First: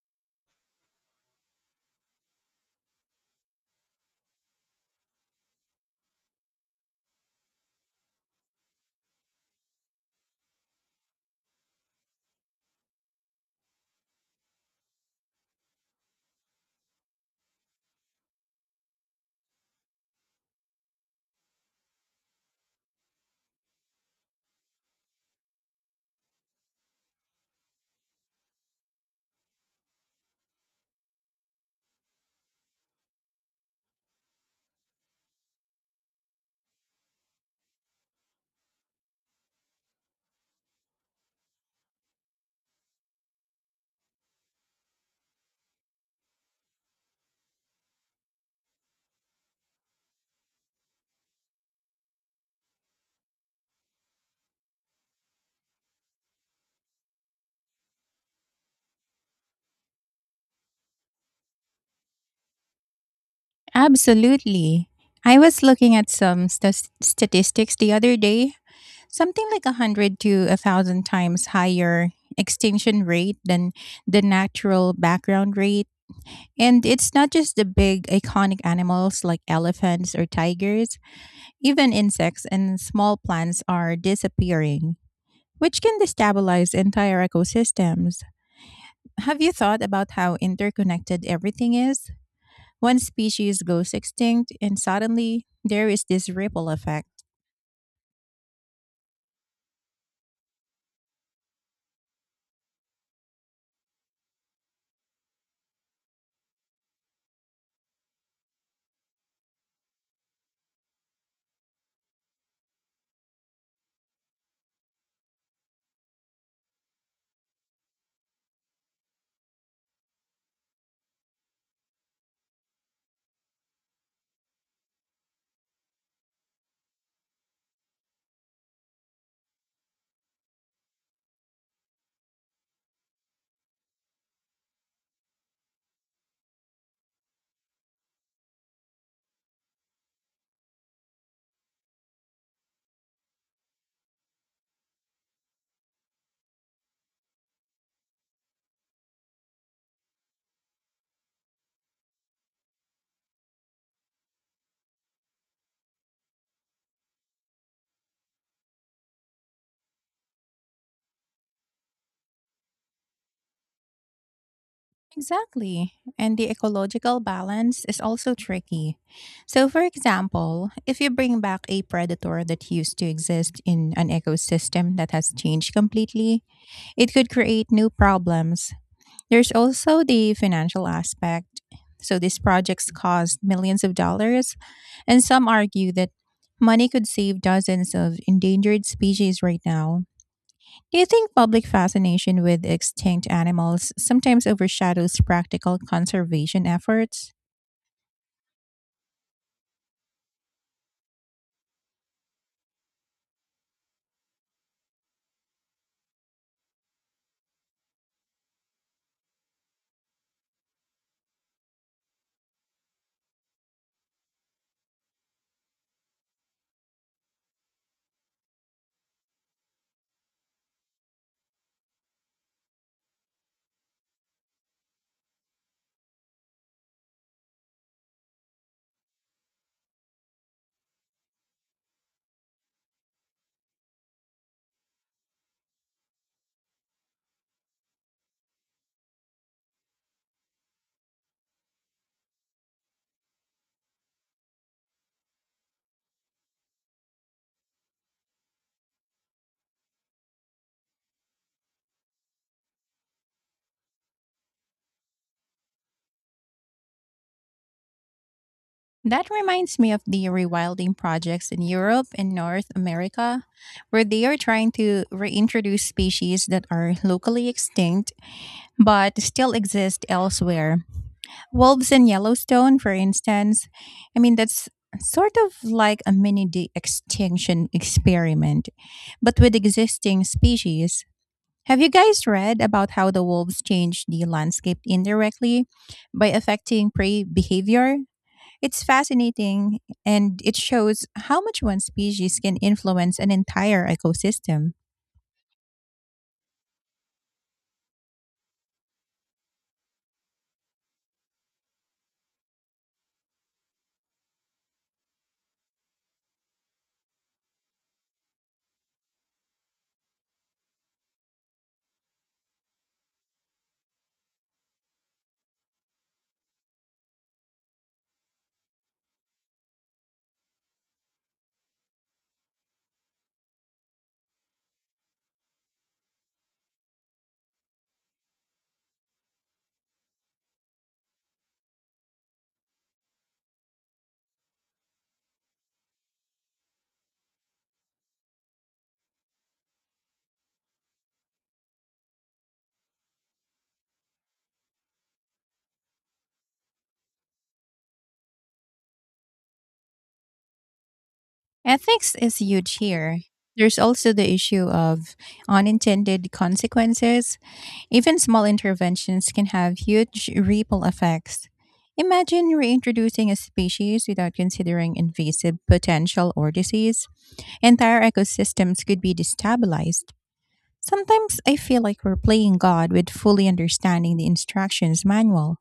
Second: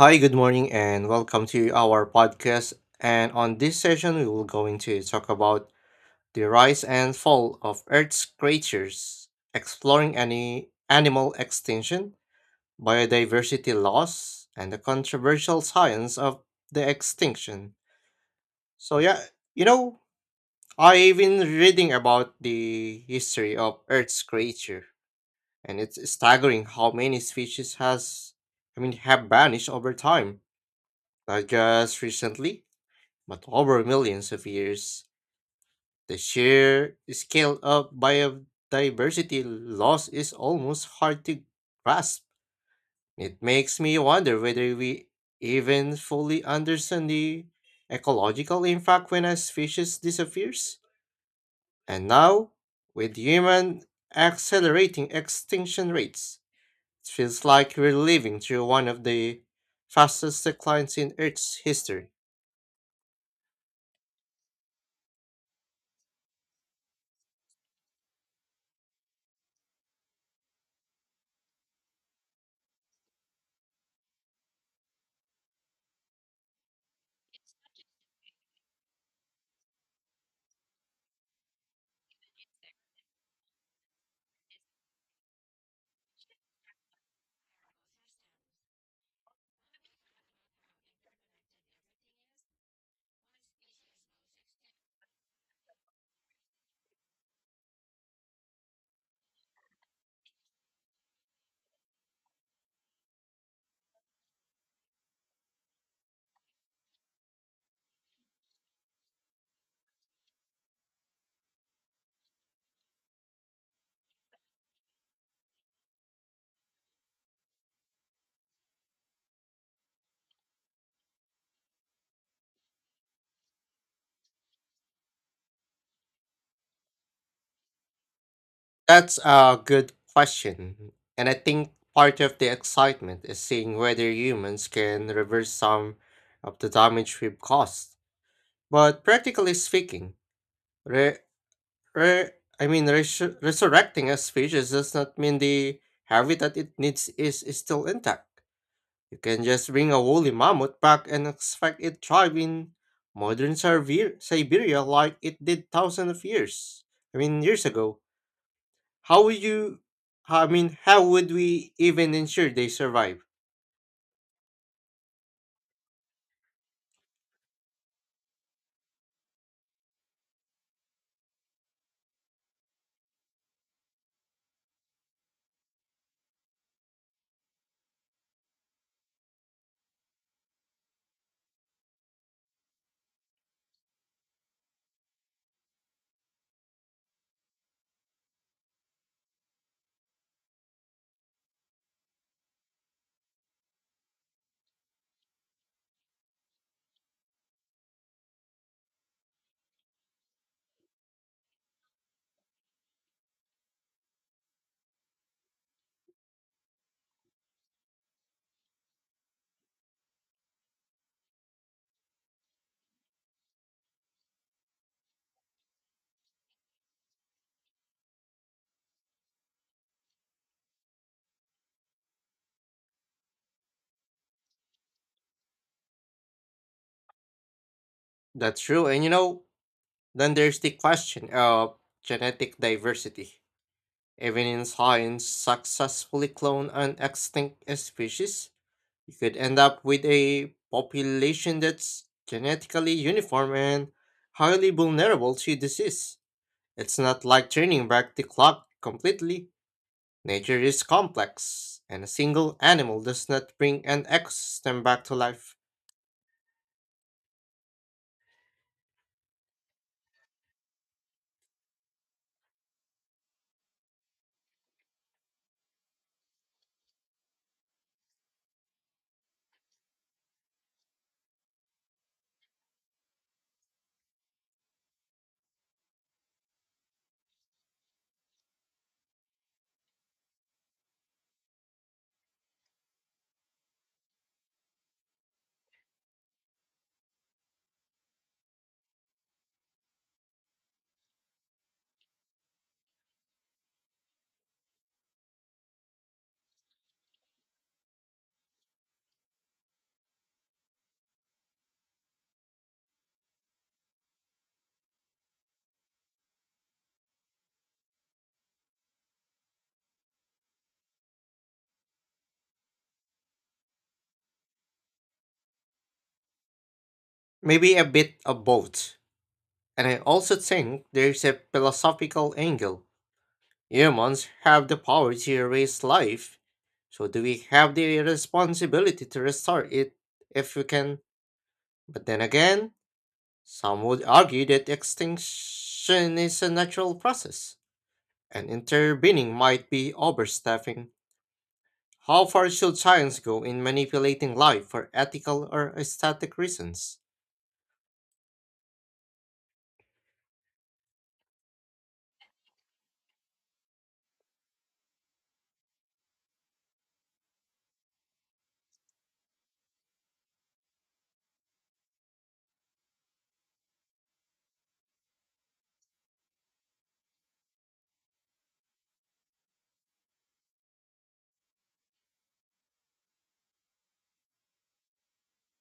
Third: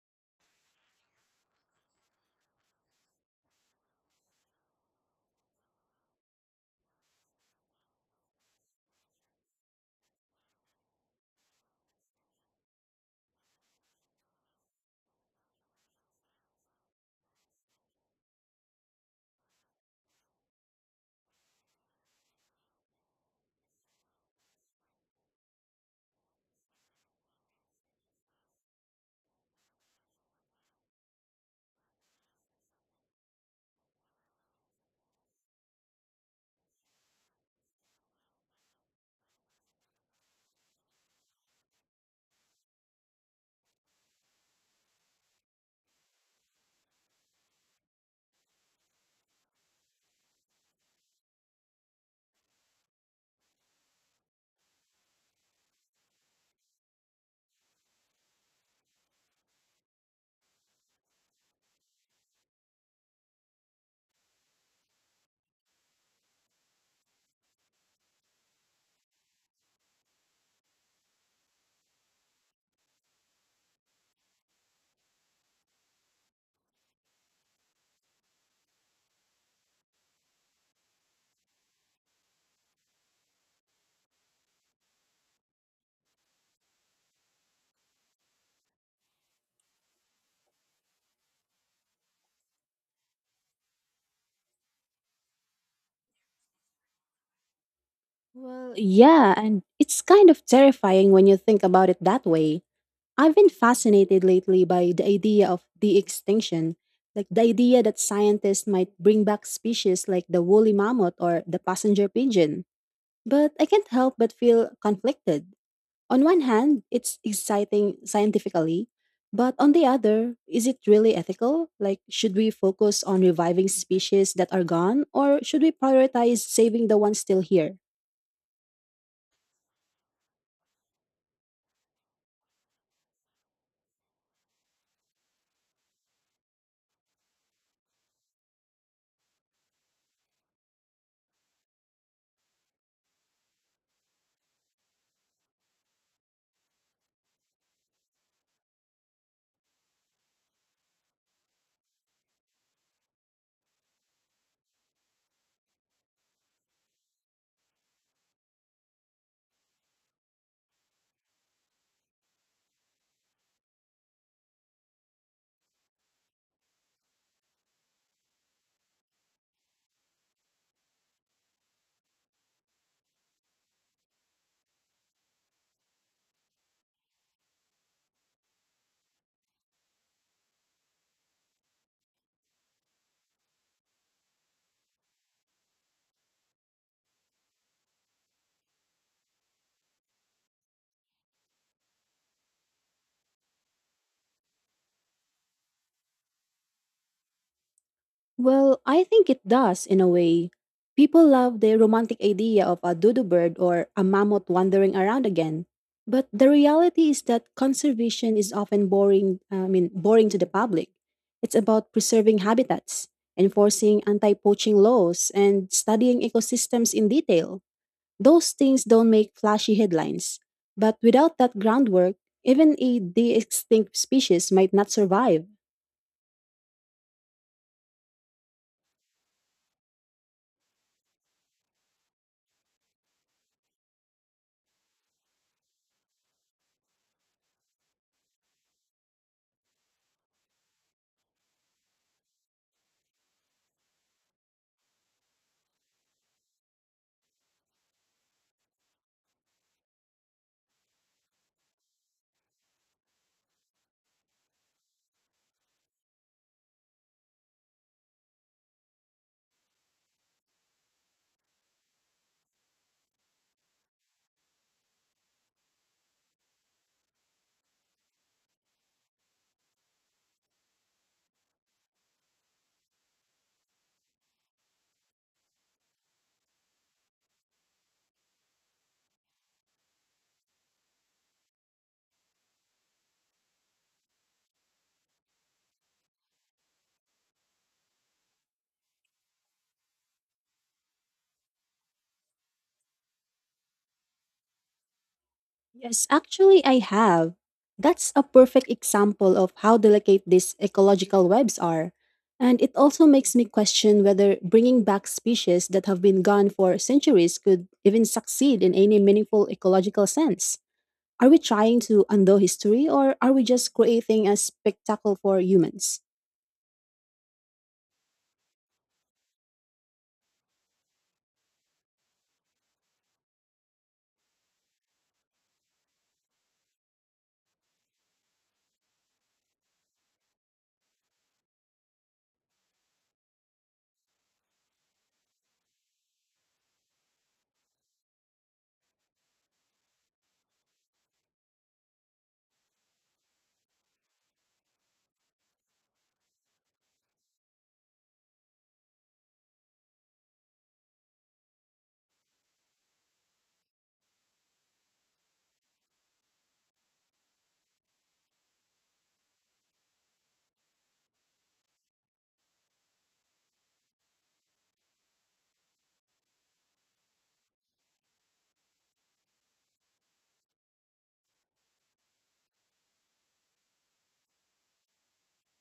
Hi, good morning, and welcome to our podcast. And on this session, we will going to talk about the rise and fall of Earth's creatures, exploring any animal extinction, biodiversity loss, and the controversial science of the extinction. So yeah, you know, I've been reading about the history of Earth's creature, and it's staggering how many species has, I mean, have vanished over time. Not just recently, but over millions of years, the sheer scale of biodiversity loss is almost hard to grasp. It makes me wonder whether we even fully understand the ecological impact when a species disappears. And now, with human accelerating extinction rates, it feels like we're living through one of the fastest declines in Earth's history. Absolutely. I was looking at some stas statistics the other day. Something like a 100 to a 1,000 times higher extinction rate than the natural background rate. And it's not just the big iconic animals like elephants or tigers, even insects and small plants are disappearing, which can destabilize entire ecosystems. Have you thought about how interconnected everything is? One species goes extinct, and suddenly there is this ripple effect. Well, yeah, and it's kind of terrifying when you think about it that way. I've been fascinated lately by the idea of de extinction, like the idea that scientists might bring back species like the woolly mammoth or the passenger pigeon. But I can't help but feel conflicted. On one hand, it's exciting scientifically, but on the other, is it really ethical? Like, should we focus on reviving species that are gone, or should we prioritize saving the ones still here? That's a good question. And I think part of the excitement is seeing whether humans can reverse some of the damage we've caused. But practically speaking, re- re- I mean, resurrecting a species does not mean the habitat it needs is still intact. You can just bring a woolly mammoth back and expect it thrive in modern Siberia like it did thousands of years. I mean, years ago. How would you, I mean, how would we even ensure they survive? Exactly. And the ecological balance is also tricky. So, for example, if you bring back a predator that used to exist in an ecosystem that has changed completely, it could create new problems. There's also the financial aspect. So, these projects cost millions of dollars, and some argue that money could save dozens of endangered species right now. Do you think public fascination with extinct animals sometimes overshadows practical conservation efforts? Well, I think it does in a way. People love the romantic idea of a dodo bird or a mammoth wandering around again. But the reality is that conservation is often boring, I mean, boring to the public. It's about preserving habitats, enforcing anti-poaching laws, and studying ecosystems in detail. Those things don't make flashy headlines. But without that groundwork, even a de-extinct species might not survive. That's true. And you know, then there's the question of genetic diversity. Even in science, successfully clone an extinct species, you could end up with a population that's genetically uniform and highly vulnerable to disease. It's not like turning back the clock completely. Nature is complex, and a single animal does not bring an ecosystem back to life. That reminds me of the rewilding projects in Europe and North America, where they are trying to reintroduce species that are locally extinct but still exist elsewhere. Wolves in Yellowstone, for instance, I mean, that's sort of like a mini de- extinction experiment, but with existing species. Have you guys read about how the wolves changed the landscape indirectly by affecting prey behavior? It's fascinating and it shows how much one species can influence an entire ecosystem. Yes, actually, I have. That's a perfect example of how delicate these ecological webs are. And it also makes me question whether bringing back species that have been gone for centuries could even succeed in any meaningful ecological sense. Are we trying to undo history or are we just creating a spectacle for humans? Maybe a bit of both. And I also think there's a philosophical angle. Humans have the power to erase life, so do we have the responsibility to restore it if we can? But then again, some would argue that extinction is a natural process, and intervening might be overstepping. How far should science go in manipulating life for ethical or aesthetic reasons? Ethics is huge here. There's also the issue of unintended consequences. Even small interventions can have huge ripple effects. Imagine reintroducing a species without considering invasive potential or disease. Entire ecosystems could be destabilized. Sometimes I feel like we're playing God with fully understanding the instructions manual.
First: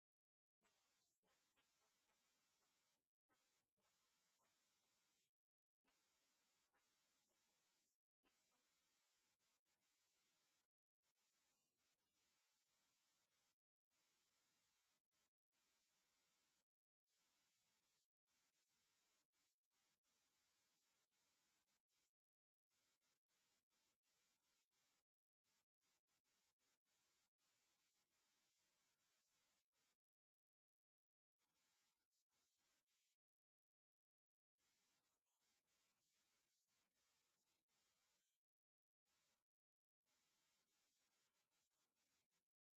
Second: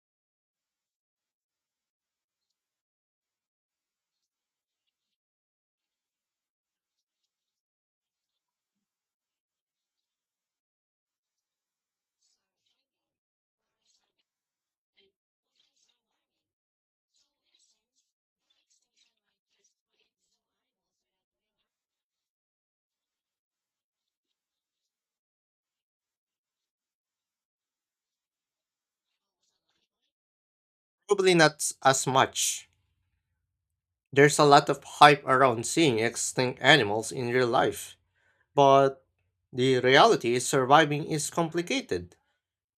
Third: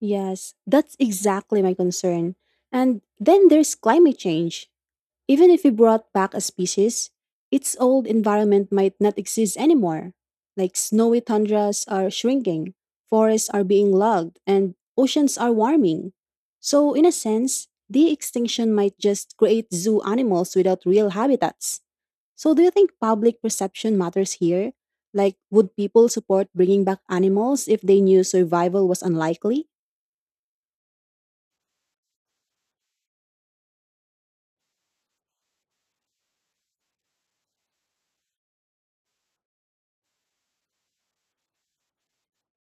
Yes, that's exactly my concern. And then there's climate change. Even if we brought back a species, its old environment might not exist anymore. Like snowy tundras are shrinking, forests are being logged, and oceans are warming. So, in a sense, de extinction might just create zoo animals without real habitats. So, do you think public perception matters here? Like, would people support bringing back animals if they knew survival was unlikely? Probably not as much. There's a lot of hype around seeing extinct animals in real life, but the reality is surviving is complicated,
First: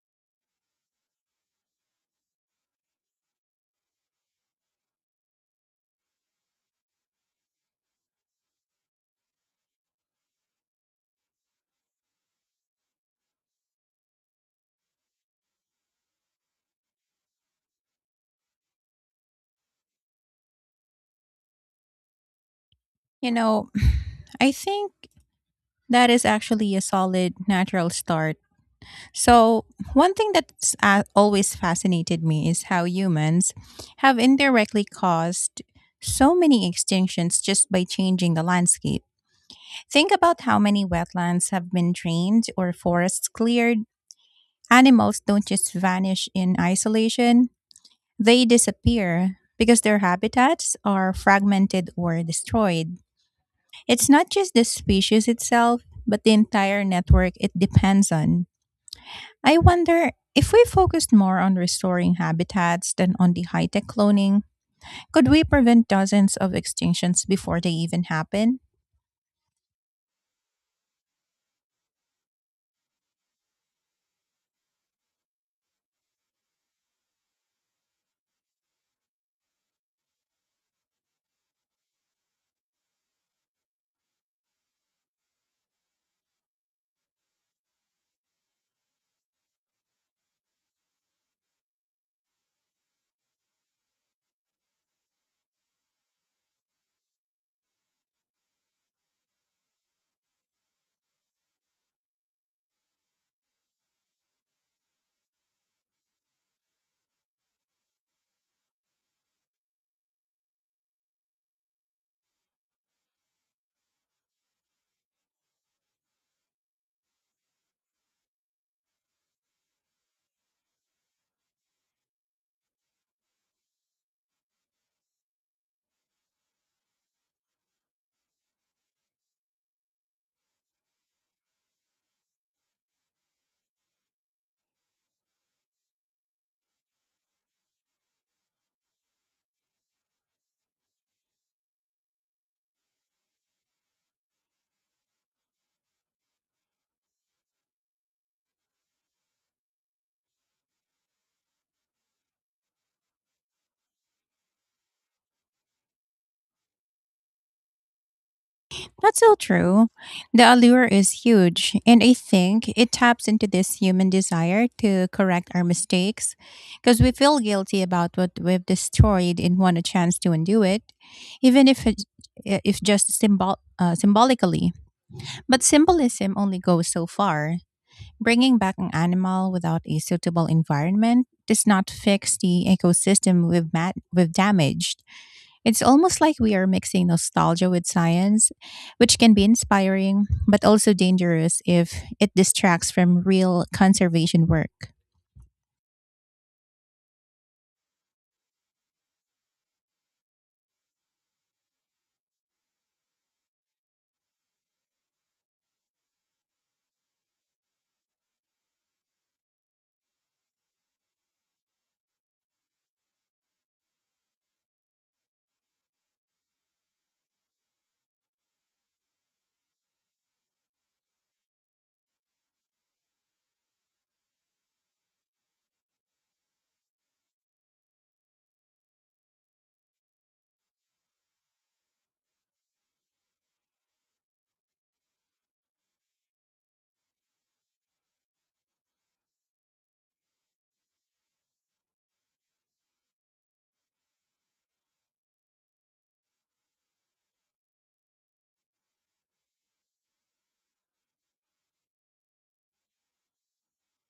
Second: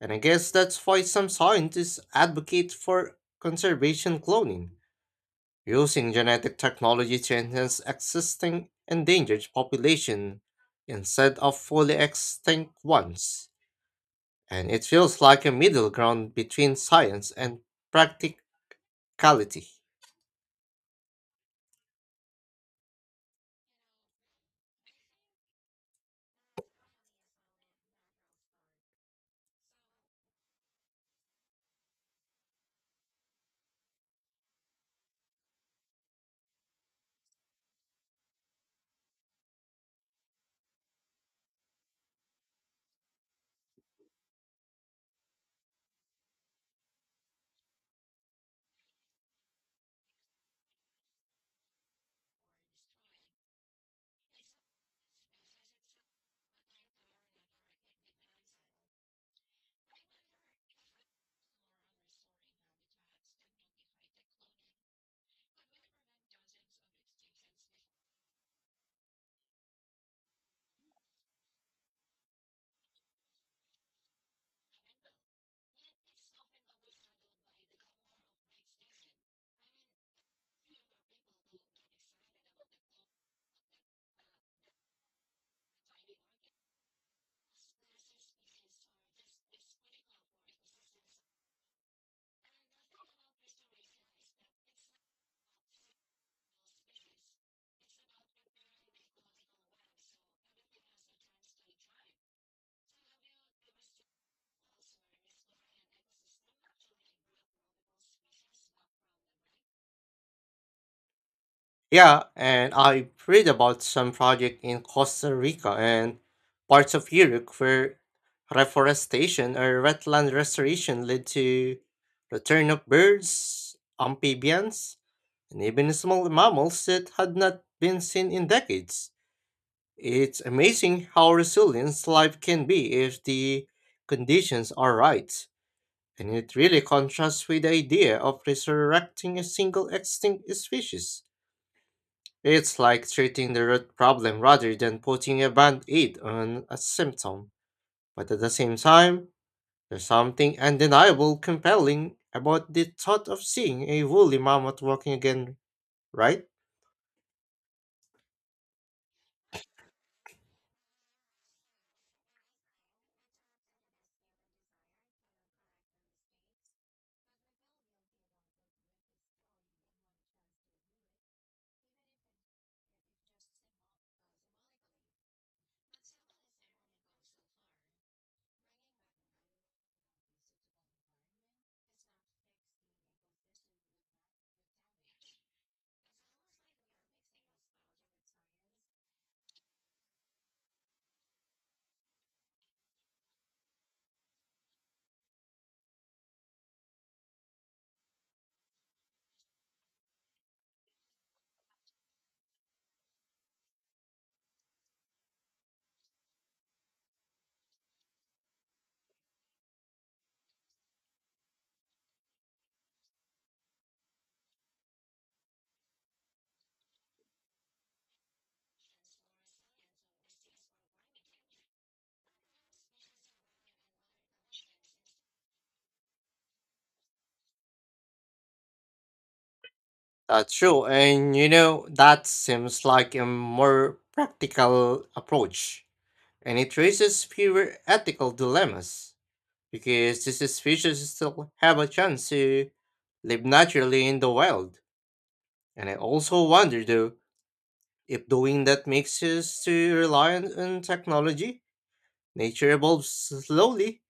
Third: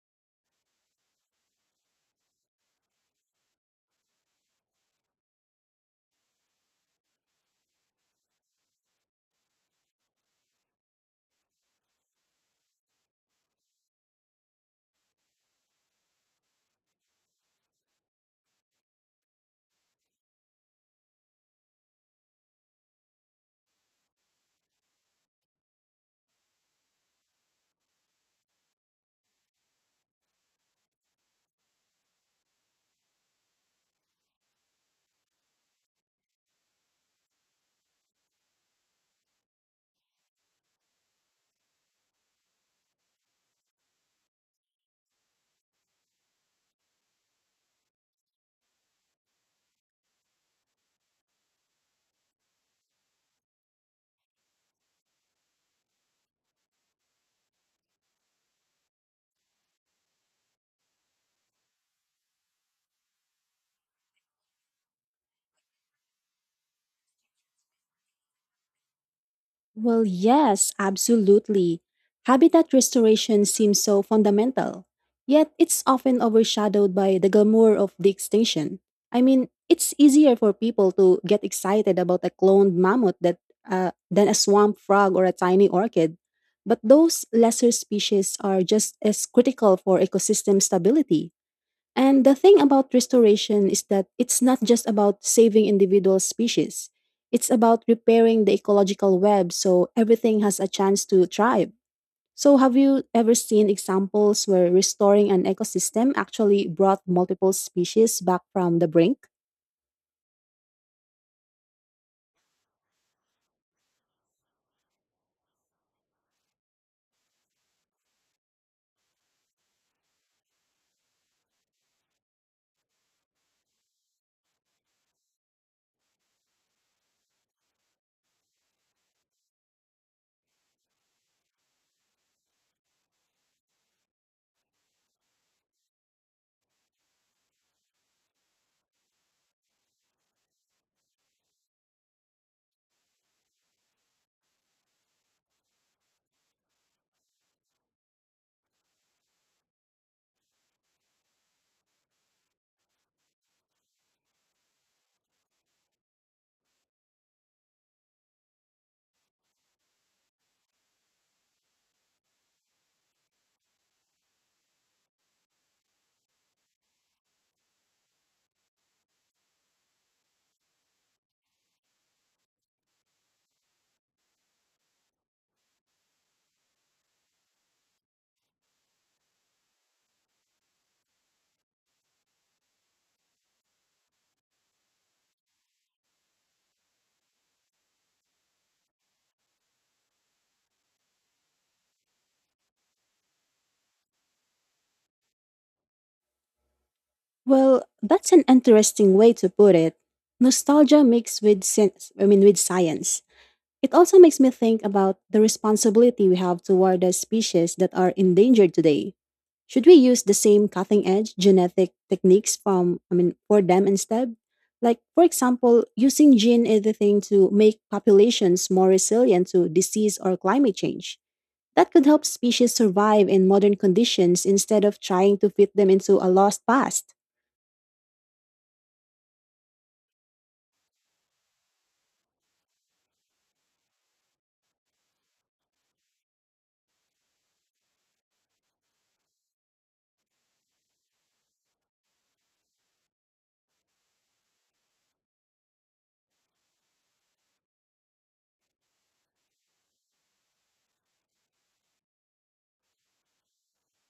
and I guess that's why some scientists advocate for conservation cloning, using genetic technology to enhance existing endangered population instead of fully extinct ones. And it feels like a middle ground between science and practicality. You know, I think that is actually a solid natural start. So, one thing that's always fascinated me is how humans have indirectly caused so many extinctions just by changing the landscape. Think about how many wetlands have been drained or forests cleared. Animals don't just vanish in isolation, they disappear because their habitats are fragmented or destroyed. It's not just the species itself, but the entire network it depends on. I wonder if we focused more on restoring habitats than on the high tech cloning, could we prevent dozens of extinctions before they even happen? Well, yes, absolutely. Habitat restoration seems so fundamental, yet it's often overshadowed by the glamour of the extinction. I mean, it's easier for people to get excited about a cloned mammoth that, than a swamp frog or a tiny orchid. But those lesser species are just as critical for ecosystem stability. And the thing about restoration is that it's not just about saving individual species. It's about repairing the ecological web so everything has a chance to thrive. So, have you ever seen examples where restoring an ecosystem actually brought multiple species back from the brink? Yeah, and I read about some project in Costa Rica and parts of Europe where reforestation or wetland restoration led to return of birds, amphibians, and even small mammals that had not been seen in decades. It's amazing how resilient life can be if the conditions are right, and it really contrasts with the idea of resurrecting a single extinct species. It's like treating the root problem rather than putting a band aid on a symptom. But at the same time, there's something undeniable compelling about the thought of seeing a woolly mammoth walking again, right? That's so true. The allure is huge, and I think it taps into this human desire to correct our mistakes because we feel guilty about what we've destroyed and want a chance to undo it, even if it if just symbolically. But symbolism only goes so far. Bringing back an animal without a suitable environment does not fix the ecosystem we've damaged. It's almost like we are mixing nostalgia with science, which can be inspiring but also dangerous if it distracts from real conservation work. Well, that's an interesting way to put it. Nostalgia mixed with sense, I mean with science. It also makes me think about the responsibility we have toward the species that are endangered today. Should we use the same cutting edge genetic techniques from I mean for them instead? Like for example, using gene editing to make populations more resilient to disease or climate change. That could help species survive in modern conditions instead of trying to fit them into a lost past. That's true, and you know, that seems like a more practical approach. And it raises fewer ethical dilemmas, because these species still have a chance to live naturally in the wild. And I also wonder though, if doing that makes us too reliant on technology, nature evolves slowly,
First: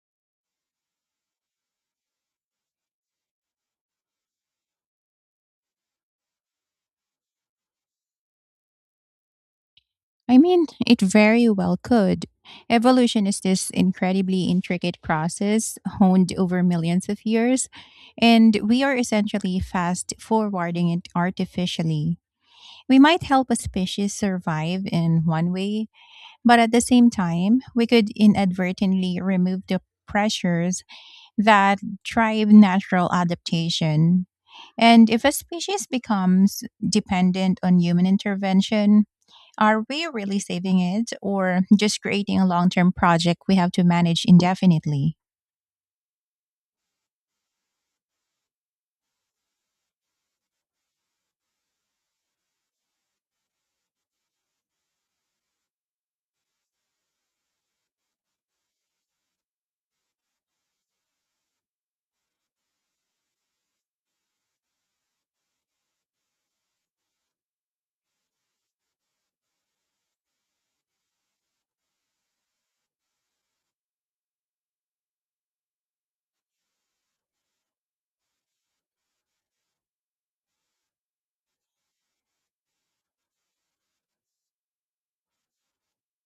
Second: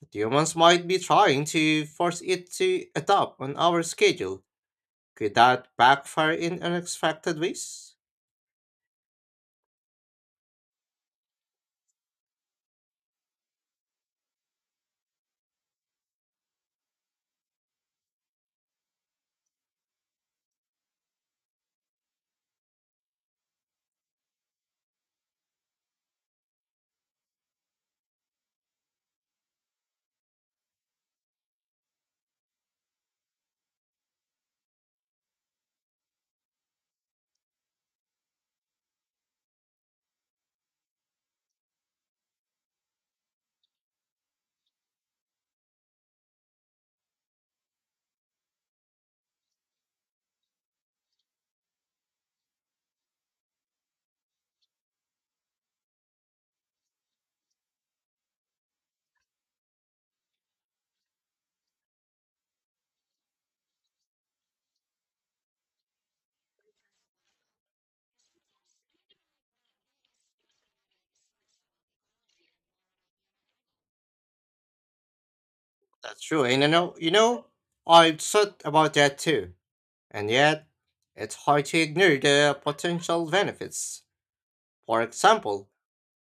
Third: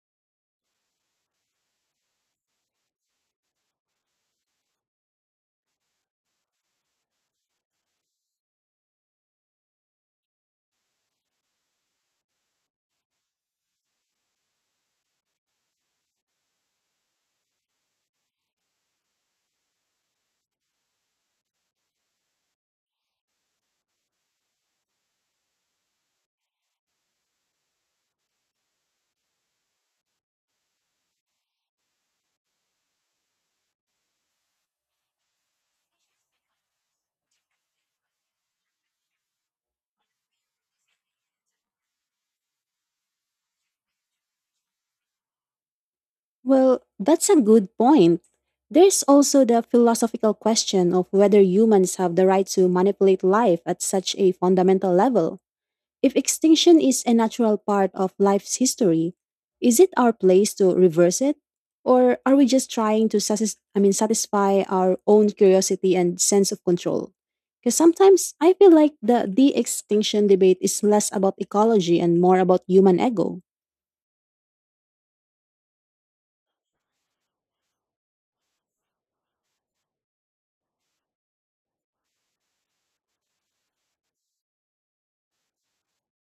but humans might be trying to force it to adapt on our schedule. Could that backfire in unexpected ways? I mean, it very well could. Evolution is this incredibly intricate process honed over millions of years, and we are essentially fast forwarding it artificially. We might help a species survive in one way, but at the same time, we could inadvertently remove the pressures that drive natural adaptation. And if a species becomes dependent on human intervention, are we really saving it or just creating a long term project we have to manage indefinitely? Well, that's a good point. There's also the philosophical question of whether humans have the right to manipulate life at such a fundamental level. If extinction is a natural part of life's history, is it our place to reverse it? Or are we just trying to satisfy our own curiosity and sense of control? Because sometimes I feel like the de extinction debate is less about ecology and more about human ego. That's true, and I've thought about that too. And yet, it's hard to ignore the potential benefits. For example,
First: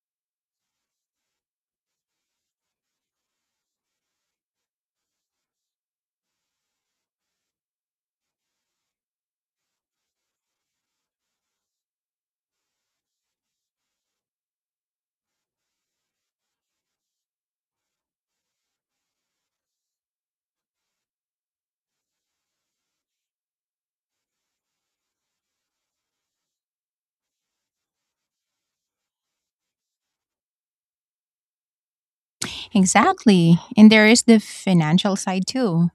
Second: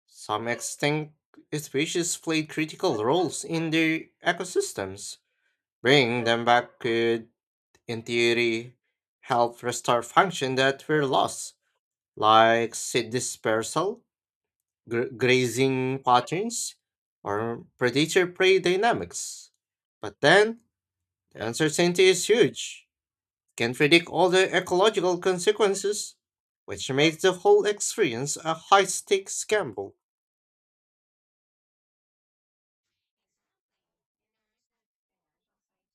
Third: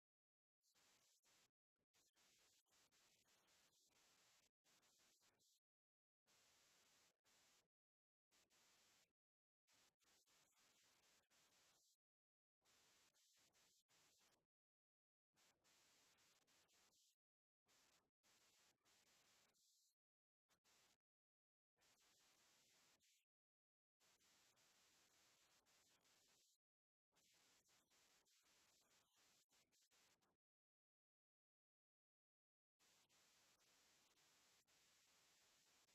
some extinct species played critical roles in their ecosystems. Bringing them back could, in theory, help restore function that were lost, like seed dispersal, grazing patterns, or predator prey dynamics. But then, the uncertainty is huge. Can predict all the ecological consequences, which makes the whole experience a high stakes gamble. Exactly. And there is the financial side too.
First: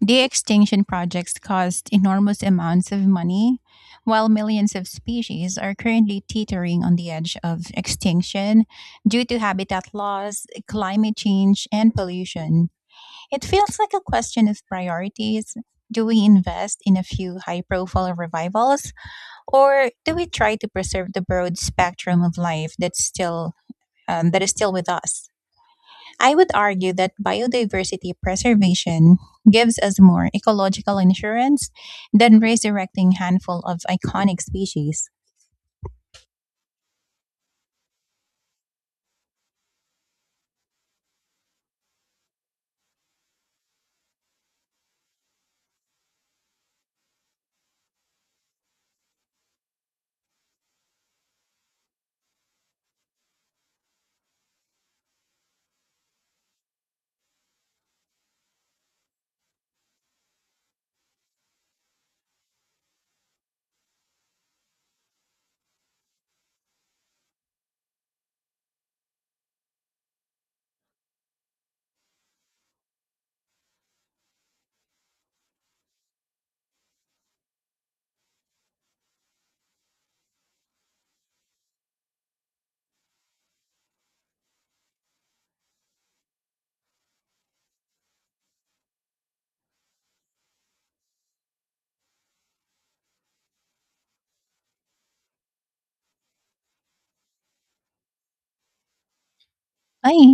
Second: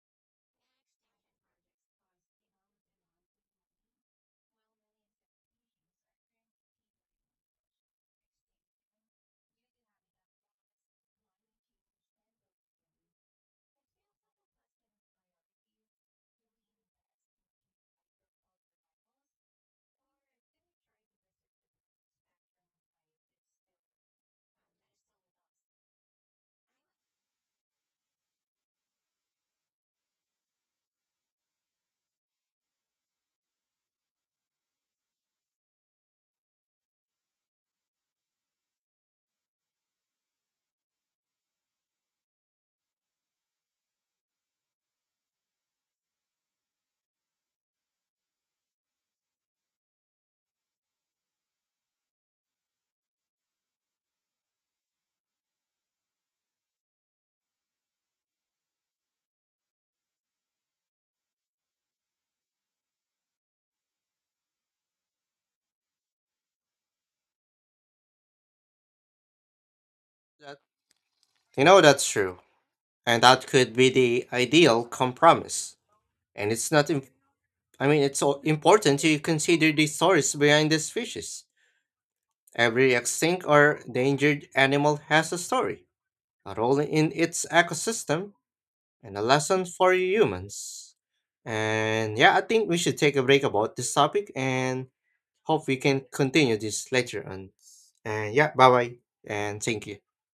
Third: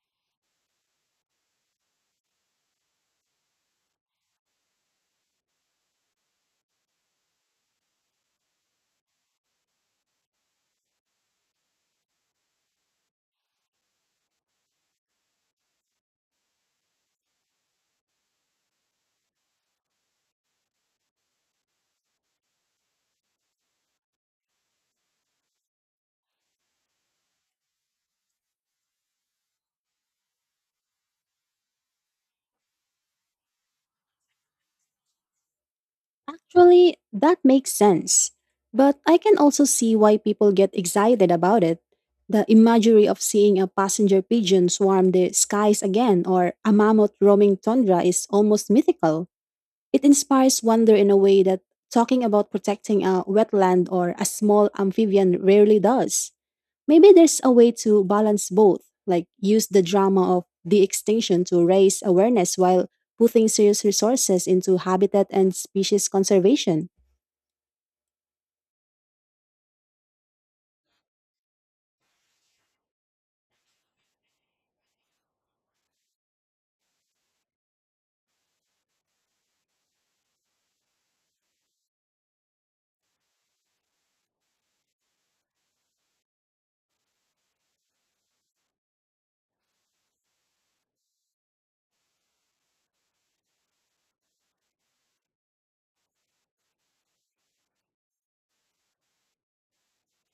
The extinction projects cost enormous amounts of money, while millions of species are currently teetering on the edge of extinction due to habitat loss, climate change, and pollution. It feels like a question of priorities. Do we invest in a few high profile revivals, or do we try to preserve the broad spectrum of life that's still that is still with us? I would argue that biodiversity preservation gives us more ecological insurance than resurrecting handful of iconic species. Actually, that makes sense. But I can also see why people get excited about it. The imagery of seeing a passenger pigeon swarm the skies again or a mammoth roaming tundra is almost mythical. It inspires wonder in a way that talking about protecting a wetland or a small amphibian rarely does. Maybe there's a way to balance both, like use the drama of the extinction to raise awareness while putting serious resources into habitat and species conservation. That- You know that's true, and that could be the ideal compromise. And it's not. Im- I mean, it's important to consider the stories behind these fishes. Every extinct or endangered animal has a story, a role in its ecosystem, and a lesson for humans. And yeah, I think we should take a break about this topic and hope we can continue this later on. And yeah, bye bye and thank you. Ay.